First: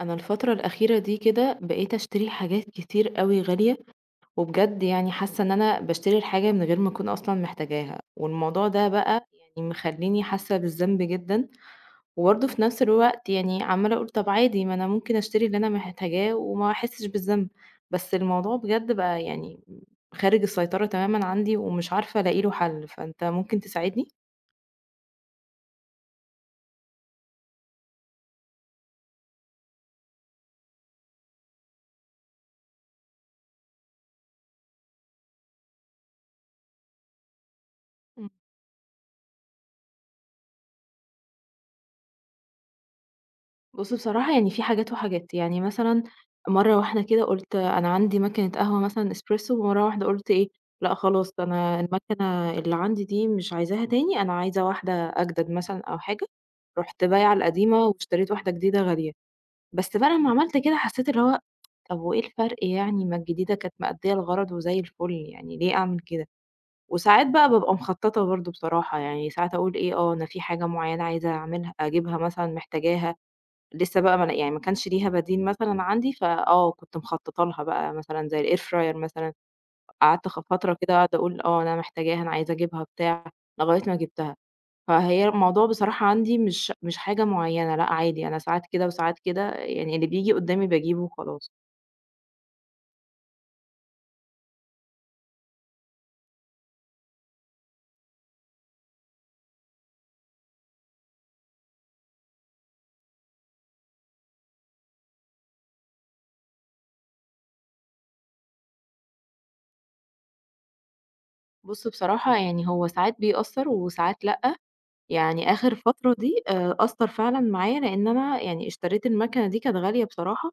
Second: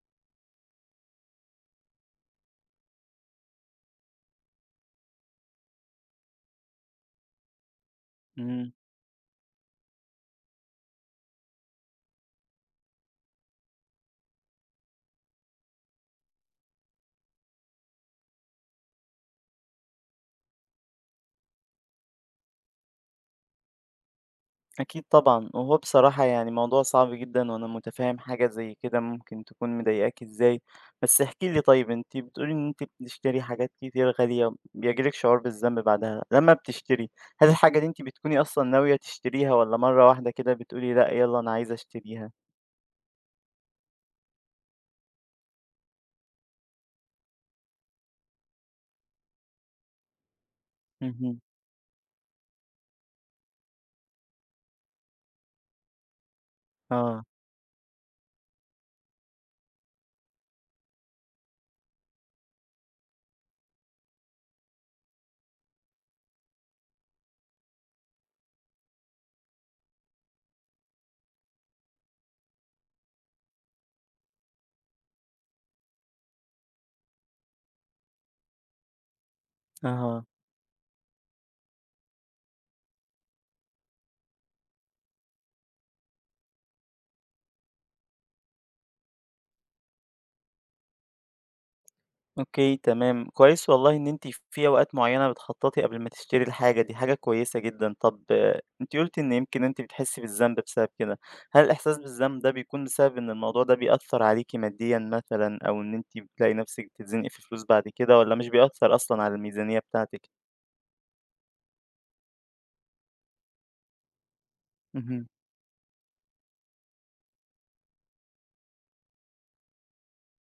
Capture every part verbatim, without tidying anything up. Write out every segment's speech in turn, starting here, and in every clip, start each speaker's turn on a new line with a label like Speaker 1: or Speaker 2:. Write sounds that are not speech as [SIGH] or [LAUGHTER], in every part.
Speaker 1: انا الفتره الاخيره دي كده بقيت اشتري حاجات كتير قوي غاليه وبجد يعني حاسه ان انا بشتري الحاجه من غير ما اكون اصلا محتاجاها، والموضوع
Speaker 2: إمم،
Speaker 1: ده بقى يعني مخليني حاسه بالذنب جدا، وبرضه في نفس الوقت يعني عماله اقول طب عادي ما انا ممكن اشتري اللي انا محتاجاه وما احسش بالذنب. بس الموضوع بجد بقى يعني خارج السيطره تماما عندي ومش عارفه الاقي له حل، فانت ممكن تساعدني؟
Speaker 2: أكيد طبعًا، وهو بصراحة يعني موضوع صعب جدًا، وأنا متفهم حاجة زي كده ممكن تكون مضايقاك إزاي، بس احكِ لي طيب أنتِ بتقولي إن أنتِ بتشتري حاجات كتير غالية، بييجي لِك شعور بالذنب بعدها، لمّا بتشتري هل الحاجة دي أنتِ بتكوني أصلًا ناوية تشتريها والّا مرّة واحدة كده بتقولي لأ يالّا أنا عايزة أشتريها؟
Speaker 1: بُص بصراحة يعني في حاجات وحاجات، يعني مثلًا مرّة واحدة كده قُلت أنا عندي ماكينة قهوة مثلًا espresso، ومرّة واحدة قُلت إيه، لأ خلاص
Speaker 2: اهم،
Speaker 1: أنا الماكنة اللي عندي دي مش عايزاها تاني، أنا عايزة واحدة أجدد مثلًا أو حاجة، رُحت
Speaker 2: آه،
Speaker 1: بايعة القديمة واشتريت واحدة جديدة غالية، بس بقى لمّا عملت كده حسيت اللي هو طب وإيه الفرق يعني؟ ما الجديدة كانت مأدية الغرض وزي الفل، يعني ليه أعمل كده؟ وساعات بقى بابقى مخططة برضه بصراحة، يعني ساعات أقول إيه، آه أنا في حاجة معيّنة عايزة أعملها أجيبها مثلًا محتاجاها لسه بقى ما ل يعني ما كانش ليها بديل مثلًا عندي، فآه كنت مخططة لها بقى مثلًا زي الair fryer مثلًا،
Speaker 2: أها.
Speaker 1: قعدت خ فترة كده قاعدة أقول آه أنا محتاجاها، أنا عايزة أجيبها، بتاع، لغاية ما جبتها. فهي الموضوع بصراحة عندي مش مش حاجة معينة، لأ عادي أنا ساعات كده وساعات كده، يعني اللي بييجي قدامي باجيبه وخلاص.
Speaker 2: أوكي، تمام، كويس والله إن أنتِ في أوقات معيّنة بتخطّطي قبل ما تشتري الحاجة دي، حاجة كويسة جدًا. طب آه، أنتِ قُلتِ إن يمكن أنتِ بتحسّي بالذنب بسبب كده، هل الإحساس بالذنب ده بيكون بسبب إن الموضوع ده بيأثّر عليكِ ماديًا مثلًا أو إن أنتِ بتلاقي نَفْسِك بتتزنقي في فلوس بعد كده والّا مش بيأثّر أصلًا على الميزانية بتاعتِك؟
Speaker 1: بُص بصراحة يعني هو ساعات بيأثّر وساعات لأ،
Speaker 2: اهم،
Speaker 1: يعني آخر فترة دي آآ أثّر فعلًا معايا، لإن أنا يعني اشتريت الماكنة دي كانت غالية بصراحة،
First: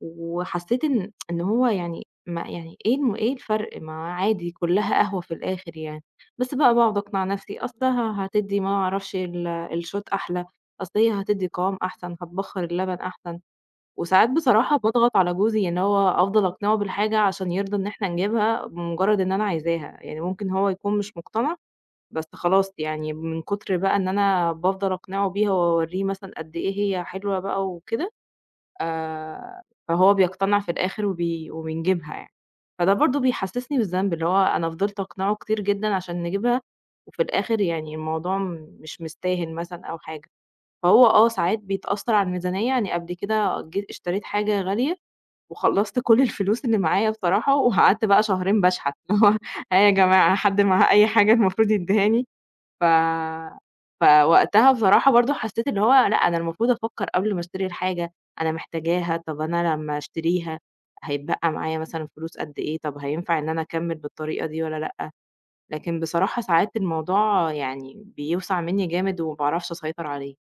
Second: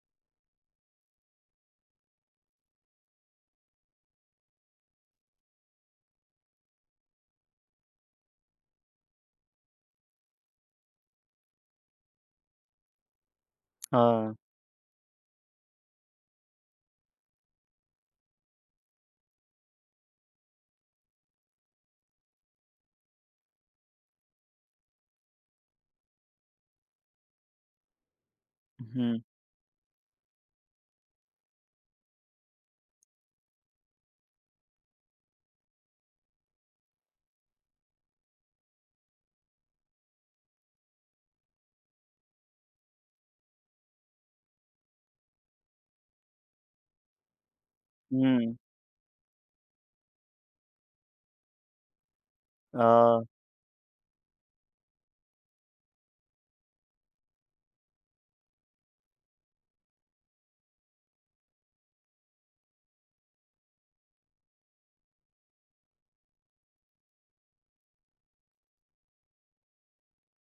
Speaker 1: وحسيت إن إن هو يعني ما يعني إيه الم إيه الفرق؟ ما عادي كلّها قهوة في الآخر يعني، بس بقى باقعد أقنع نفسي أصلها هتدّي ما أعرفش ال الshot أحلى، أصل هي هتدّي قوام أحسن، هتبخّر اللبن أحسن، وساعات
Speaker 2: آه،
Speaker 1: بصراحة باضغط على جوزي إن هو أفضل أقنعه بالحاجة عشان يرضى إن إحنا نجيبها بمجرد إن أنا عايزاها، يعني ممكن هو يكون مش مقتنع، بس خلاص يعني من كتر بقى إن أنا بافضل أقنعه بيها وأورّيه مثلًا قد إيه هي حلوة بقى وكده،
Speaker 2: اهم،
Speaker 1: آآ فهو بيقتنع في الآخر وبي وبنجيبها يعني. فده برضه بيحسّسني بالذنب، اللي هو أنا فضلت أقنعه كتير جدًا عشان نجيبها وفي الآخر يعني الموضوع م- مش مستاهل مثلًا أو حاجة. فهو آه ساعات بيتأثّر على الميزانية، يعني قبل كده جيت اشتريت حاجة غالية وخلّصت [LAUGHS] كل الفلوس اللي معايا بصراحة وقعدت بقى
Speaker 2: إمم،
Speaker 1: شهرين باشحت، [LAUGHS] اللي هو ها يا جماعة، حد معاه أي حاجة المفروض يدّيهاني؟ ف
Speaker 2: آه.
Speaker 1: فوقتها بصراحة برضه حسّيت اللي هو لأ، أنا المفروض أفكّر قبل ما أشتري الحاجة، أنا محتاجاها، طَب أنا لمّا أشتريها هيتبقى معايا مثلًا فلوس قد إيه، طَب هينفع إن أنا أكمّل بالطريقة دي والّا لأ؟ لكن بصراحة ساعات الموضوع يعني بيوسع منّي جامد وما باعرفش أسيطر عليه.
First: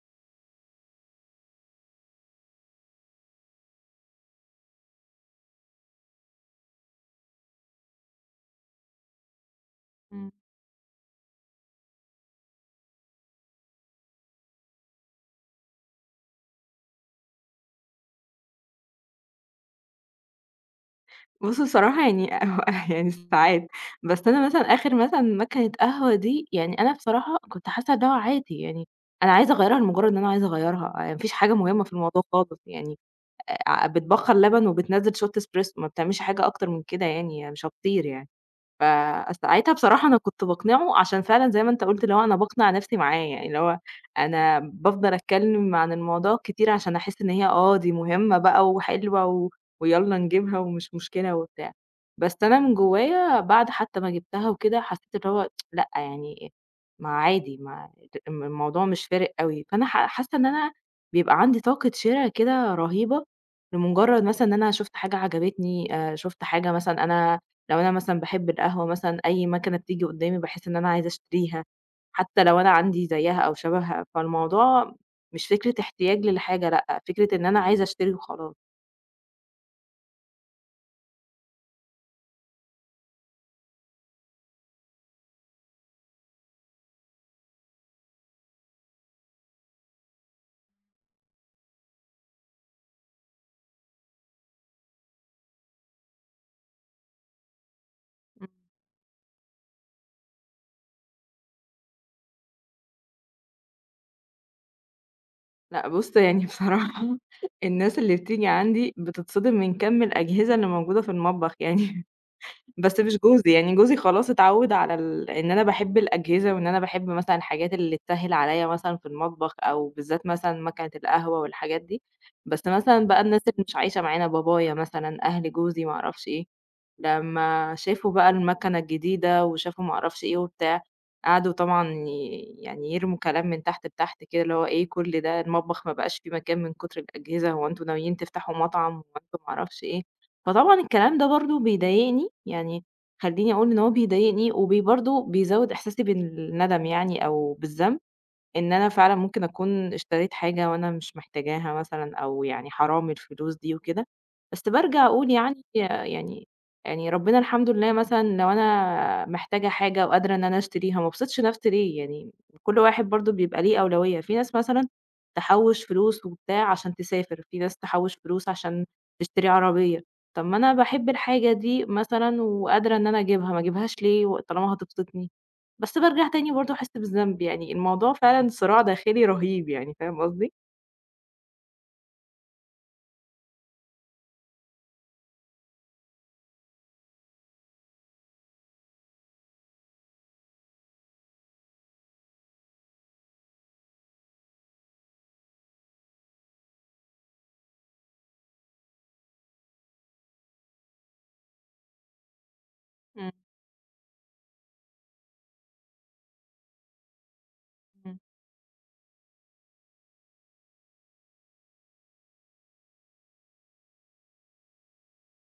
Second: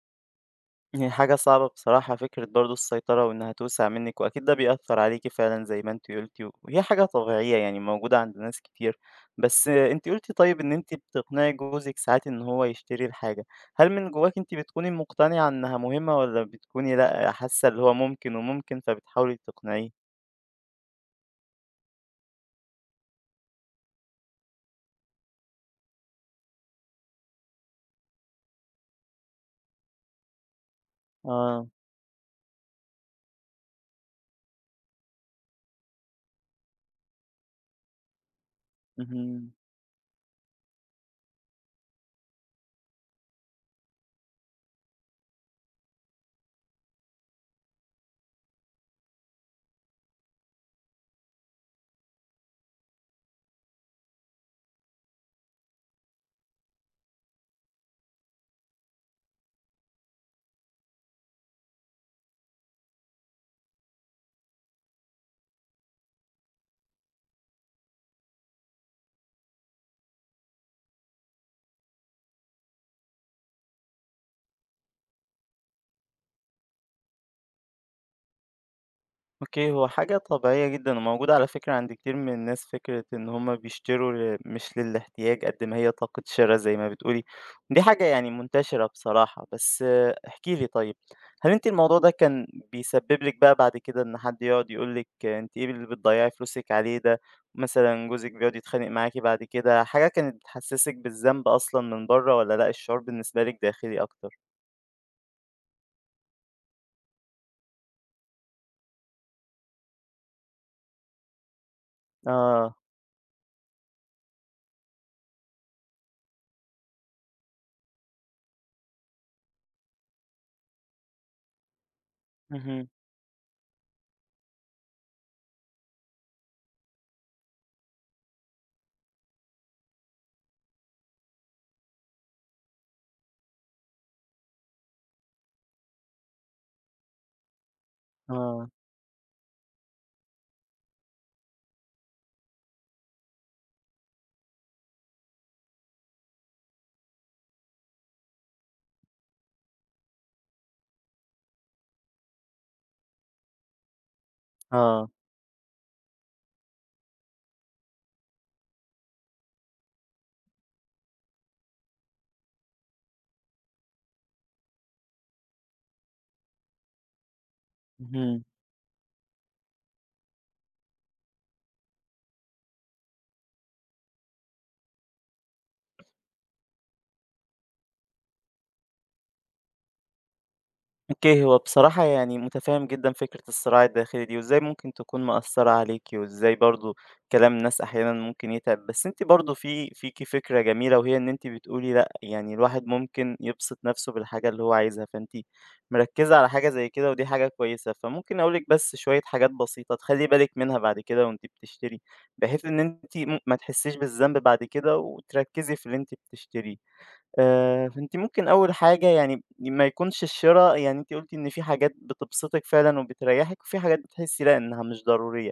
Speaker 2: هي حاجة صعبة بصراحة فكرة برضه السيطرة وإنها توسع منِّك، وأكيد ده بيأثّر عليكِ فعلًا زي ما أنتِ قُلتِ، وهي حاجة طبيعية يعني موجودة عند ناس كتير. بس أنتِ
Speaker 1: إمم.
Speaker 2: قُلتِ طيب إن أنتِ بتقنعي جوزِك ساعات إن هو يشتري الحاجة، هل من جواكِ أنتِ بتكوني مقتنعة إنها مهمة والّا بتكوني لأ، حاسة اللي هو ممكن وممكن فبتحاولي تقنعيه؟
Speaker 1: بُص بصراحة يعني [LAUGHS] يعني ساعات، بس أنا مثلًا آخر مثلًا ماكينة قهوة دي، يعني أنا بصراحة كنت حاسّة إن هو عادي يعني أنا عايزة أغيّرها لمجرّد إن أنا عايزة أغيّرها، آآ ما فيش حاجة
Speaker 2: آه،
Speaker 1: مهمة في الموضوع خالص يعني. آآ، بتبخّر لبن وبتنزّل شوت إسبريسو، ما بتعملش حاجة أكتر من كده يعني، مش هتطير يعني.
Speaker 2: اهم.
Speaker 1: فساعتها بصراحة أنا كنت باقنعه عشان فعلًا زي ما أنت قُلت، اللي هو أنا باقنع نفسي معاه، يعني اللي هو أنا بافضل أتكلم عن الموضوع كتير عشان أحس إن هي آه، دي مهمة بقى وحلوة، و ويالّا نجيبها ومش مشكلة وبتاع. بس أنا من جوايا بعد حتى ما جبتها وكده، حسيت اللي هو لأ، يعني ما عادي، ما الم الموضوع مش فارق أوي. فأنا ح حاسة إن أنا بيبقى عندي طاقة شِرا كده رهيبة، لمجرد مثلًا إن أنا شُفت حاجة عجبتني، آآ شُفت حاجة مثلًا أنا لو أنا مثلًا باحب القهوة مثلًا أي ماكينة بتيجي قدامي باحس إن أنا عايزة أشتريها، حتى لو أنا عندي زيها أو شبهها، فالموضوع مش فكرة احتياج للحاجة، لأ، فكرة إن أنا عايزة أشتري وخلاص.
Speaker 2: أوكي، هو حاجة طبيعية جدًا وموجودة على فكرة عند كتير من الناس، فكرة إن هم بيشتروا ل مش للاحتياج قد ما هي طاقة شرا زي ما بتقولي، دي حاجة يعني منتشرة بصراحة. بس احكي لي طيب، هل أنتِ الموضوع ده كان بيسبب لِك بقى بعد كده إن حد يقعد يقول لِك أنتِ إيه اللي بتضيّعي فلوسِك عليه ده، مثلًا جوزِك
Speaker 1: إمم.
Speaker 2: بيقعد يتخانق معاكِ بعد كده، حاجة كانت بتحسسِك بالذنب أصلًا من برّه والّا لأ الشعور بالنسبة لِك داخلي أكتر؟
Speaker 1: لأ بُص يعني بصراحة [LAUGHS] الناس اللي بتيجي عندي بتتصدم من كم الأجهزة اللي موجودة في المطبخ يعني،
Speaker 2: آه،
Speaker 1: بس مش جوزي، يعني جوزي خلاص اتعوّد على ال إن أنا باحب الأجهزة وإن أنا باحب مثلًا الحاجات اللي تسهِّل عليّا مثلًا في المطبخ أو بالذات مثلًا ماكينة القهوة والحاجات دي، بس
Speaker 2: اهم،
Speaker 1: مثلًا بقى الناس اللي مش عايشة معانا، بابايا مثلًا، أهل جوزي، ما أعرفش إيه، لمّا شافوا بقى الماكنة الجديدة وشافوا ما أعرفش إيه وبتاع، قعدوا طبعًا ي يعني يرموا كلام من تحت لتحت كده، اللي هو إيه كل ده؟ المطبخ ما بقاش فيه مكان من كتر الأجهزة، هو أنتم ناويين تفتحوا
Speaker 2: آه،
Speaker 1: مطعم، هو أنتم ما أعرفش إيه، فطبعًا الكلام ده برضه بيضايقني، يعني خلّيني أقول إن هو بيضايقني وبي برضه بيزوّد إحساسي بالندم يعني أو بالذنب. إن أنا فعلًا ممكن أكون اشتريت حاجة وأنا مش محتاجاها مثلًا أو يعني حرام الفلوس دي وكده، بس بارجع
Speaker 2: آه،
Speaker 1: أقول يعني يعني يعني ربنا الحمد لله مثلًا لو أنا محتاجة حاجة وقادرة إن أنا أشتريها ما ابسطش نفسي ليه، يعني كل واحد برضه بيبقى ليه أولوية، في ناس مثلًا تحوّش فلوس وبتاع عشان تسافر، في ناس تحوّش
Speaker 2: اهم.
Speaker 1: فلوس عشان تشتري عربية، طب ما أنا باحب الحاجة دي مثلًا وقادرة إن أنا أجيبها، ما أجيبهاش ليه و طالما هتبسطني؟ بس بارجع تاني برضه أحس بالذنب، يعني الموضوع فعلًا صراع داخلي رهيب يعني، فاهم قصدي؟
Speaker 2: أوكي، هو بصراحة يعني متفهم جدًا فكرة الصراع الداخلي دي، وإزاي ممكن تكون مأثرة عليكِ، وإزاي برضه كلام ناس أحيانًا ممكن يتعب، بس أنتِ برضه في فيكِ فكرة جميلة، وهي إن أنتِ بتقولي لأ، يعني الواحد ممكن يبسط نفسه بالحاجة اللي هو عايزها، فأنتِ مركزة على حاجة زي كده، ودي حاجة كويسة. فممكن أقول لِك بس شوية حاجات بسيطة تخلّي بالِك منها بعد كده وأنتِ بتشتري، بحيث إن أنتِ
Speaker 1: إمم،
Speaker 2: م ما تحسيش بالذنب بعد كده، وتركزي في اللي أنتِ بتشتريه. آآ، فأنتِ
Speaker 1: إمم،
Speaker 2: ممكن أول حاجة يعني ما يكونش الشرا يعني أنتِ قُلتِ إن في حاجات بتبسطِك فعلًا وبتريّحِك، وفي حاجات بتحسي لأ إنها مش ضرورية،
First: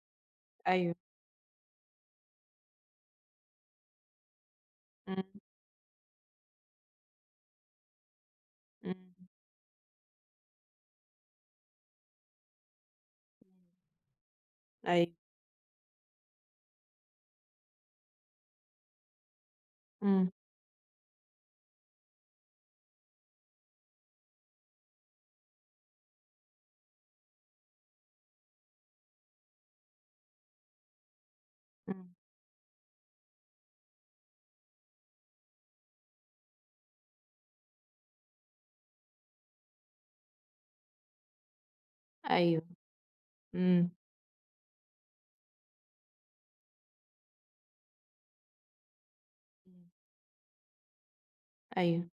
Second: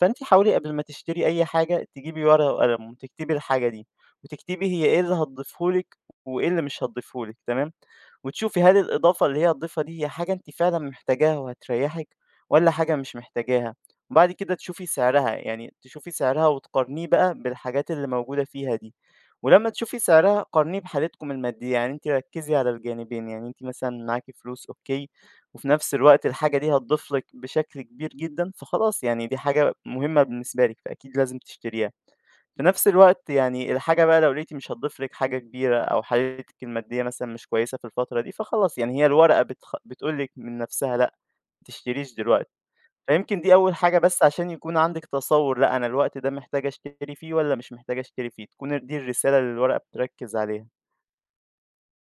Speaker 2: فأنتِ حاولي قبل ما
Speaker 1: أيوه،
Speaker 2: تشتري أي حاجة تجيبي ورقة وقلم وتكتبي الحاجة دي، وتكتبي هي إيه اللي
Speaker 1: إمم،
Speaker 2: هتضيفه لِك وإيه اللي مش هتضيفه لِك، تمام، وتشوفي هل
Speaker 1: إمم،
Speaker 2: الإضافة اللي هي هتضيفها دي هي حاجة أنتِ فعلًا محتاجاها وهتريّحِك، والّا حاجة مش
Speaker 1: إمم،
Speaker 2: محتاجاها، وبعد كده تشوفي
Speaker 1: أيوه،
Speaker 2: سعرها، يعني تشوفي سعرها وتقارنيه بقى بالحاجات اللي موجودة فيها دي. ولمّا تشوفي
Speaker 1: إمم،
Speaker 2: سعرها قارنيه بحالتكم المادية، يعني أنتِ ركّزي على الجانبين، يعني أنتِ مثلًا معاكِ فلوس أوكي، وفي نفس الوقت الحاجة دي هتضيف لِك بشكل كبير جدًا، فخلاص يعني دي حاجة مهمة بالنسبة لِك، فأكيد لازم تشتريها.
Speaker 1: إمم،
Speaker 2: في نفس الوقت يعني الحاجة بقى لو لقيتِ مش هتضيف لِك حاجة كبيرة أو حالتِك المادية مثلًا مش كويسة في الفترة دي، فخلاص يعني هي الورقة بتخ بتقول لِك من نفسها لأ، ما تشتريش دلوقتي.
Speaker 1: أيوه،
Speaker 2: فيمكن دي أول
Speaker 1: إمم،
Speaker 2: حاجة بس عشان يكون عندِك تصوُّر، لأ أنا الوقت ده محتاجة أشتري فيه والّا مش محتاجة أشتري فيه، تكون دي الرسالة اللي الورقة بتركّز عليها.
Speaker 1: أيوه.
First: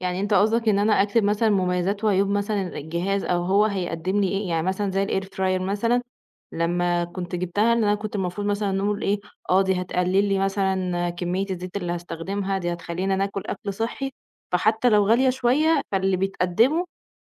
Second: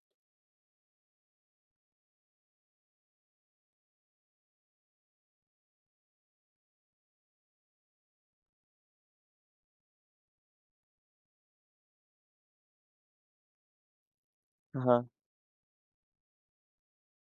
Speaker 1: يعني أنت قصدك إن أنا أكتب مثلًا مميزات وعيوب مثلًا الجهاز أو هو هيقدّم لي إيه، يعني مثلًا زي الair fryer مثلًا لمّا كنت جبتها إن أنا كنت المفروض مثلًا نقول إيه، آه دي هتقلل لي مثلًا كمية الزيت اللي هاستخدمها، دي هتخلّينا ناكل أكل صحّي، فحتى
Speaker 2: أها.
Speaker 1: لو غالية شوية فاللي بيتقدّمه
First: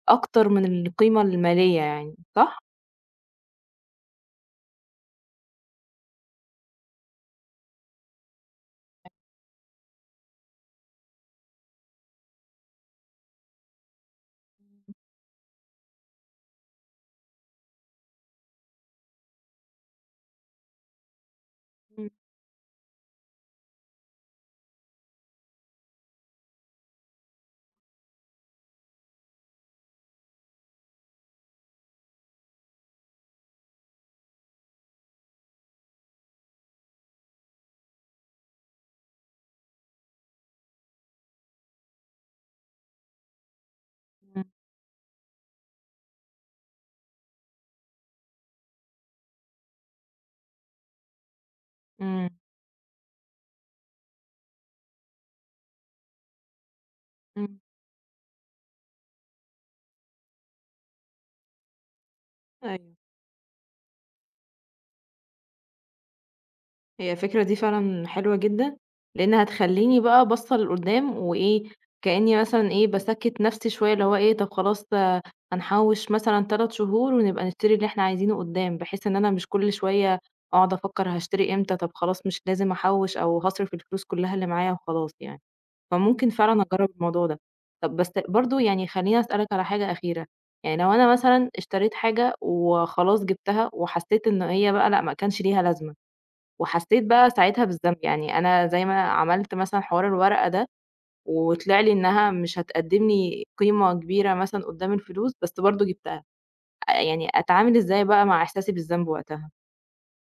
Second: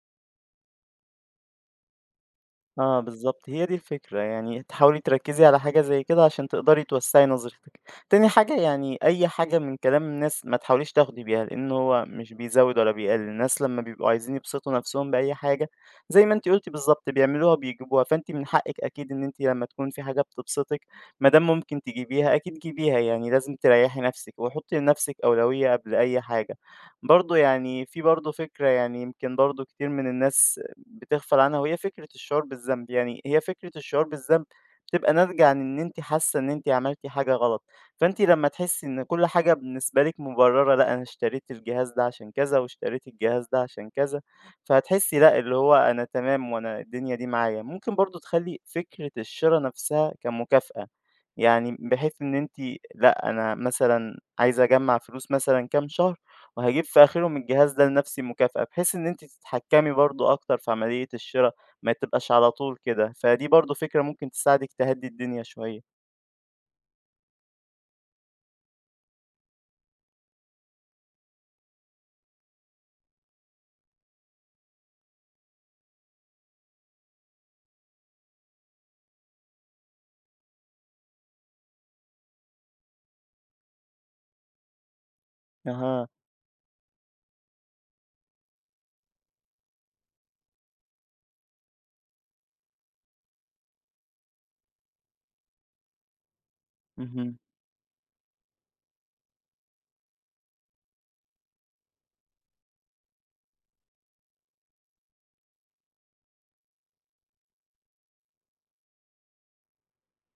Speaker 1: أكتر من القيمة المالية يعني، صح؟
Speaker 2: آه بالضبط، هي دي الفكرة، يعني تحاولي تركّزي على حاجة زي كده عشان تقدري توسّعي نظرتِك. تاني حاجة يعني أي حاجة من كلام الناس ما تحاوليش تاخدي بيها، لإن هو مش بيزوّد ولا بيقلِّل، الناس لمّا بيبقوا عايزين يبسطوا نَفْسهم بأي حاجة زي ما أنتِ قُلتِ بالضبط بيعملوها بيجيبوها، فأنتِ من حقِّك أكيد إن أنتِ لمّا تكون في حاجة بتبسطِك ما دام ممكن
Speaker 1: إمم،
Speaker 2: تجيبيها أكيد جيبيها، يعني لازم تريّحي نَفْسِك وحُطّي لنَفْسِك أولوية قبل أي حاجة. برضه يعني في برضه فكرة يعني يمكن برضه كتير من الناس بتغفل عنها وهي فكرة الشعور بالذنب، يعني هي فكرة الشعور بالذنب بتبقى ناتجة عن إن أنتِ حاسة إن أنتِ عملتِ حاجة غلط، فأنتِ لمّا تحسي إن كل حاجة بالنسبة لِك مبررة، لأ أنا اشتريت الجهاز ده عشان كذا، واشتريت الجهاز ده عشان كذا،
Speaker 1: إمم،
Speaker 2: فهتحسي لأ اللي هو أنا تمام وأنا الدنيا دي معايا. ممكن برضه تخلّي فكرة الشرا نفسها كمكافأة، يعني بحيث
Speaker 1: إمم،
Speaker 2: إن أنتِ لأ أنا مثلًا عايزة أجمّع فلوس مثلًا كام شهر وهاجيب في آخرهم
Speaker 1: إمم.
Speaker 2: الجهاز ده لنفسي مكافأة، بحيث إن أنتِ تتحكمي برضه أكتر في عملية الشرا، ما تبقاش على طول
Speaker 1: أيوه.
Speaker 2: كده، فدي برضه فكرة ممكن تساعدِك تهدّي الدنيا شوية.
Speaker 1: هي الفكرة دي فعلًا حلوة جدًا، لإن هتخلّيني بقى باصّة لقدّام وإيه، كإنّي مثلًا إيه، باسكّت نَفْسي شوية اللي هو إيه، طَب خلاص آه، هنحوّش مثلًا تلات شهور ونبقى نشتري اللي إحنا عايزينه قدّام، بحيث إن أنا مش كل شوية أقعد أفكّر هاشتري إمتى، طَب خلاص مش لازم أحوّش أو هاصرف الفلوس كلّها اللي معايا وخلاص يعني،
Speaker 2: أها،
Speaker 1: فممكن فعلًا أجرّب الموضوع ده. طَب بس برضه يعني خلّيني أسألك على حاجة أخيرة، يعني لو أنا مثلًا اشتريت حاجة وخلاص جِبتها وحسّيت إن هي بقى لأ، ما كانش ليها لازمة، وحسّيت بقى
Speaker 2: اهم.
Speaker 1: ساعتها بالذنب، يعني أنا زي ما عملت مثلًا حوار الورقة ده وطلع لي إنها مش هتقدّم لي قيمة كبيرة مثلًا قدّام الفلوس، بس برضه جِبتها، أ يعني أتعامل إزاي بقى مع إحساسي بالذنب وقتها؟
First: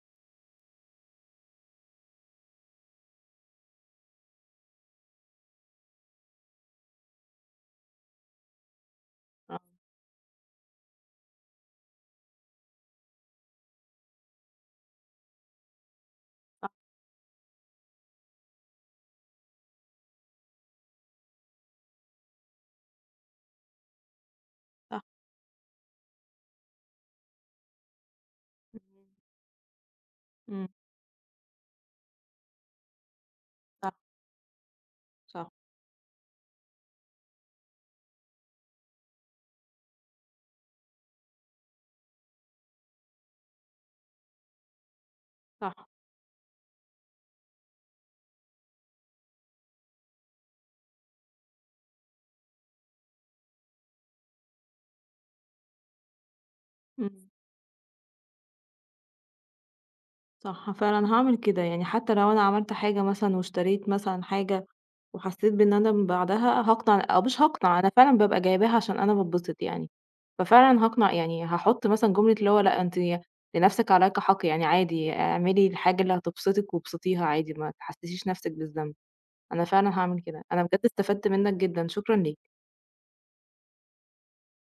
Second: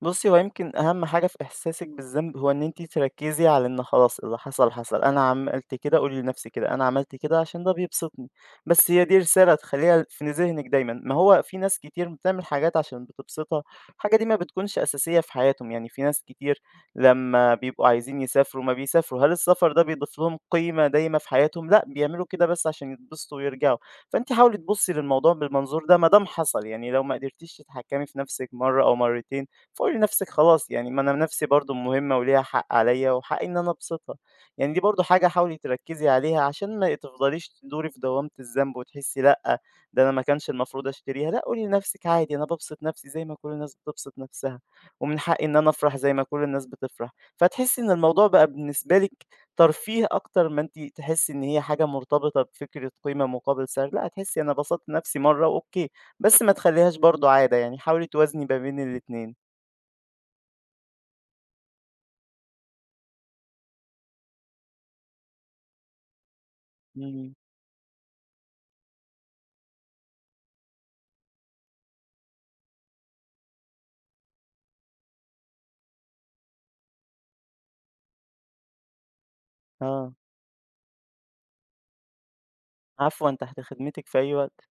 Speaker 2: بُصّي، هو يمكن أهم حاجة في إحساسِك بالذنب هو إن أنتِ تركّزي على إن خلاص اللي حصل، حصل، أنا عملت كده قولي لنفسِك كده، أنا عملت كده عشان ده بيبسطني، بس هي دي رسالة
Speaker 1: آه،
Speaker 2: تخلّيها في ذهنِك دايمًا، ما هو في ناس كتير بتعمل حاجات عشان بتبسطها، الحاجة دي ما بتكونش أساسية في حياتهم، يعني في ناس كتير
Speaker 1: صح،
Speaker 2: لمّا بيبقوا عايزين يسافروا ما بيسافروا، هل السفر ده بيضيف لهم قيمة دايمة في حياتهم؟ لأ، بيعملوا كده بس عشان يتبسطوا ويرجعوا، فأنتِ حاولي تبُصّي
Speaker 1: صح،
Speaker 2: للموضوع بالمنظور ده ما دام حصل، يعني لو ما قدرتيش تتحكمي في نفسِك مرّة أو
Speaker 1: إمم،
Speaker 2: مرّتين فقولي لنفسِك
Speaker 1: إمم،
Speaker 2: خلاص يعني ما أنا نفسي برضه مهمة وليها حق عليَّ وحقي إن أنا
Speaker 1: صح،
Speaker 2: أبسطها، يعني دي برضه حاجة
Speaker 1: صح،
Speaker 2: حاولي تركّزي عليها عشان ما تفضليش تدوري في دوامة الذنب وتحسي لأ، ده أنا ما كانش المفروض أشتريها، لأ قولي لنفسِك عادي أنا بابسط نفسي زي ما كل الناس بتبسط نفسها، ومن حقي إن أنا
Speaker 1: صح،
Speaker 2: أفرح زي ما كل الناس بتفرح، فهتحسي إن الموضوع بقى بالنسبة لِك ترفيه أكتر ما أنتِ تحسي إن هي حاجة مرتبطة بفكرة قيمة مقابل سعر، لأ هتحسي أنا بسطت نفسي مرة أوكي، بس ما تخليهاش برضه
Speaker 1: إمم.
Speaker 2: عادة، يعني حاولي توازني ما بين الاتنين.
Speaker 1: صح فعلًا هاعمل كده، يعني حتى لو أنا عملت حاجة مثلًا واشتريت مثلًا حاجة وحسيت بندم بعدها هاقنع أو
Speaker 2: إمم،
Speaker 1: مش هاقنع، أنا فعلًا بابقى جايباها عشان أنا باتبسط يعني، ففعلًا هاقنع يعني هاحط مثلًا جملة اللي هو لأ أنتِ لنفسِك عليكِ حق، يعني عادي اعملي الحاجة اللي هتبسطِك وابسطيها عادي، ما تحسسيش نفسِك بالذنب، أنا فعلًا
Speaker 2: آه،
Speaker 1: هاعمل كده، أنا بجد استفدت منك جدًا، شكرًا ليك.
Speaker 2: عفوًا تحت خدمتِك في أي وقت.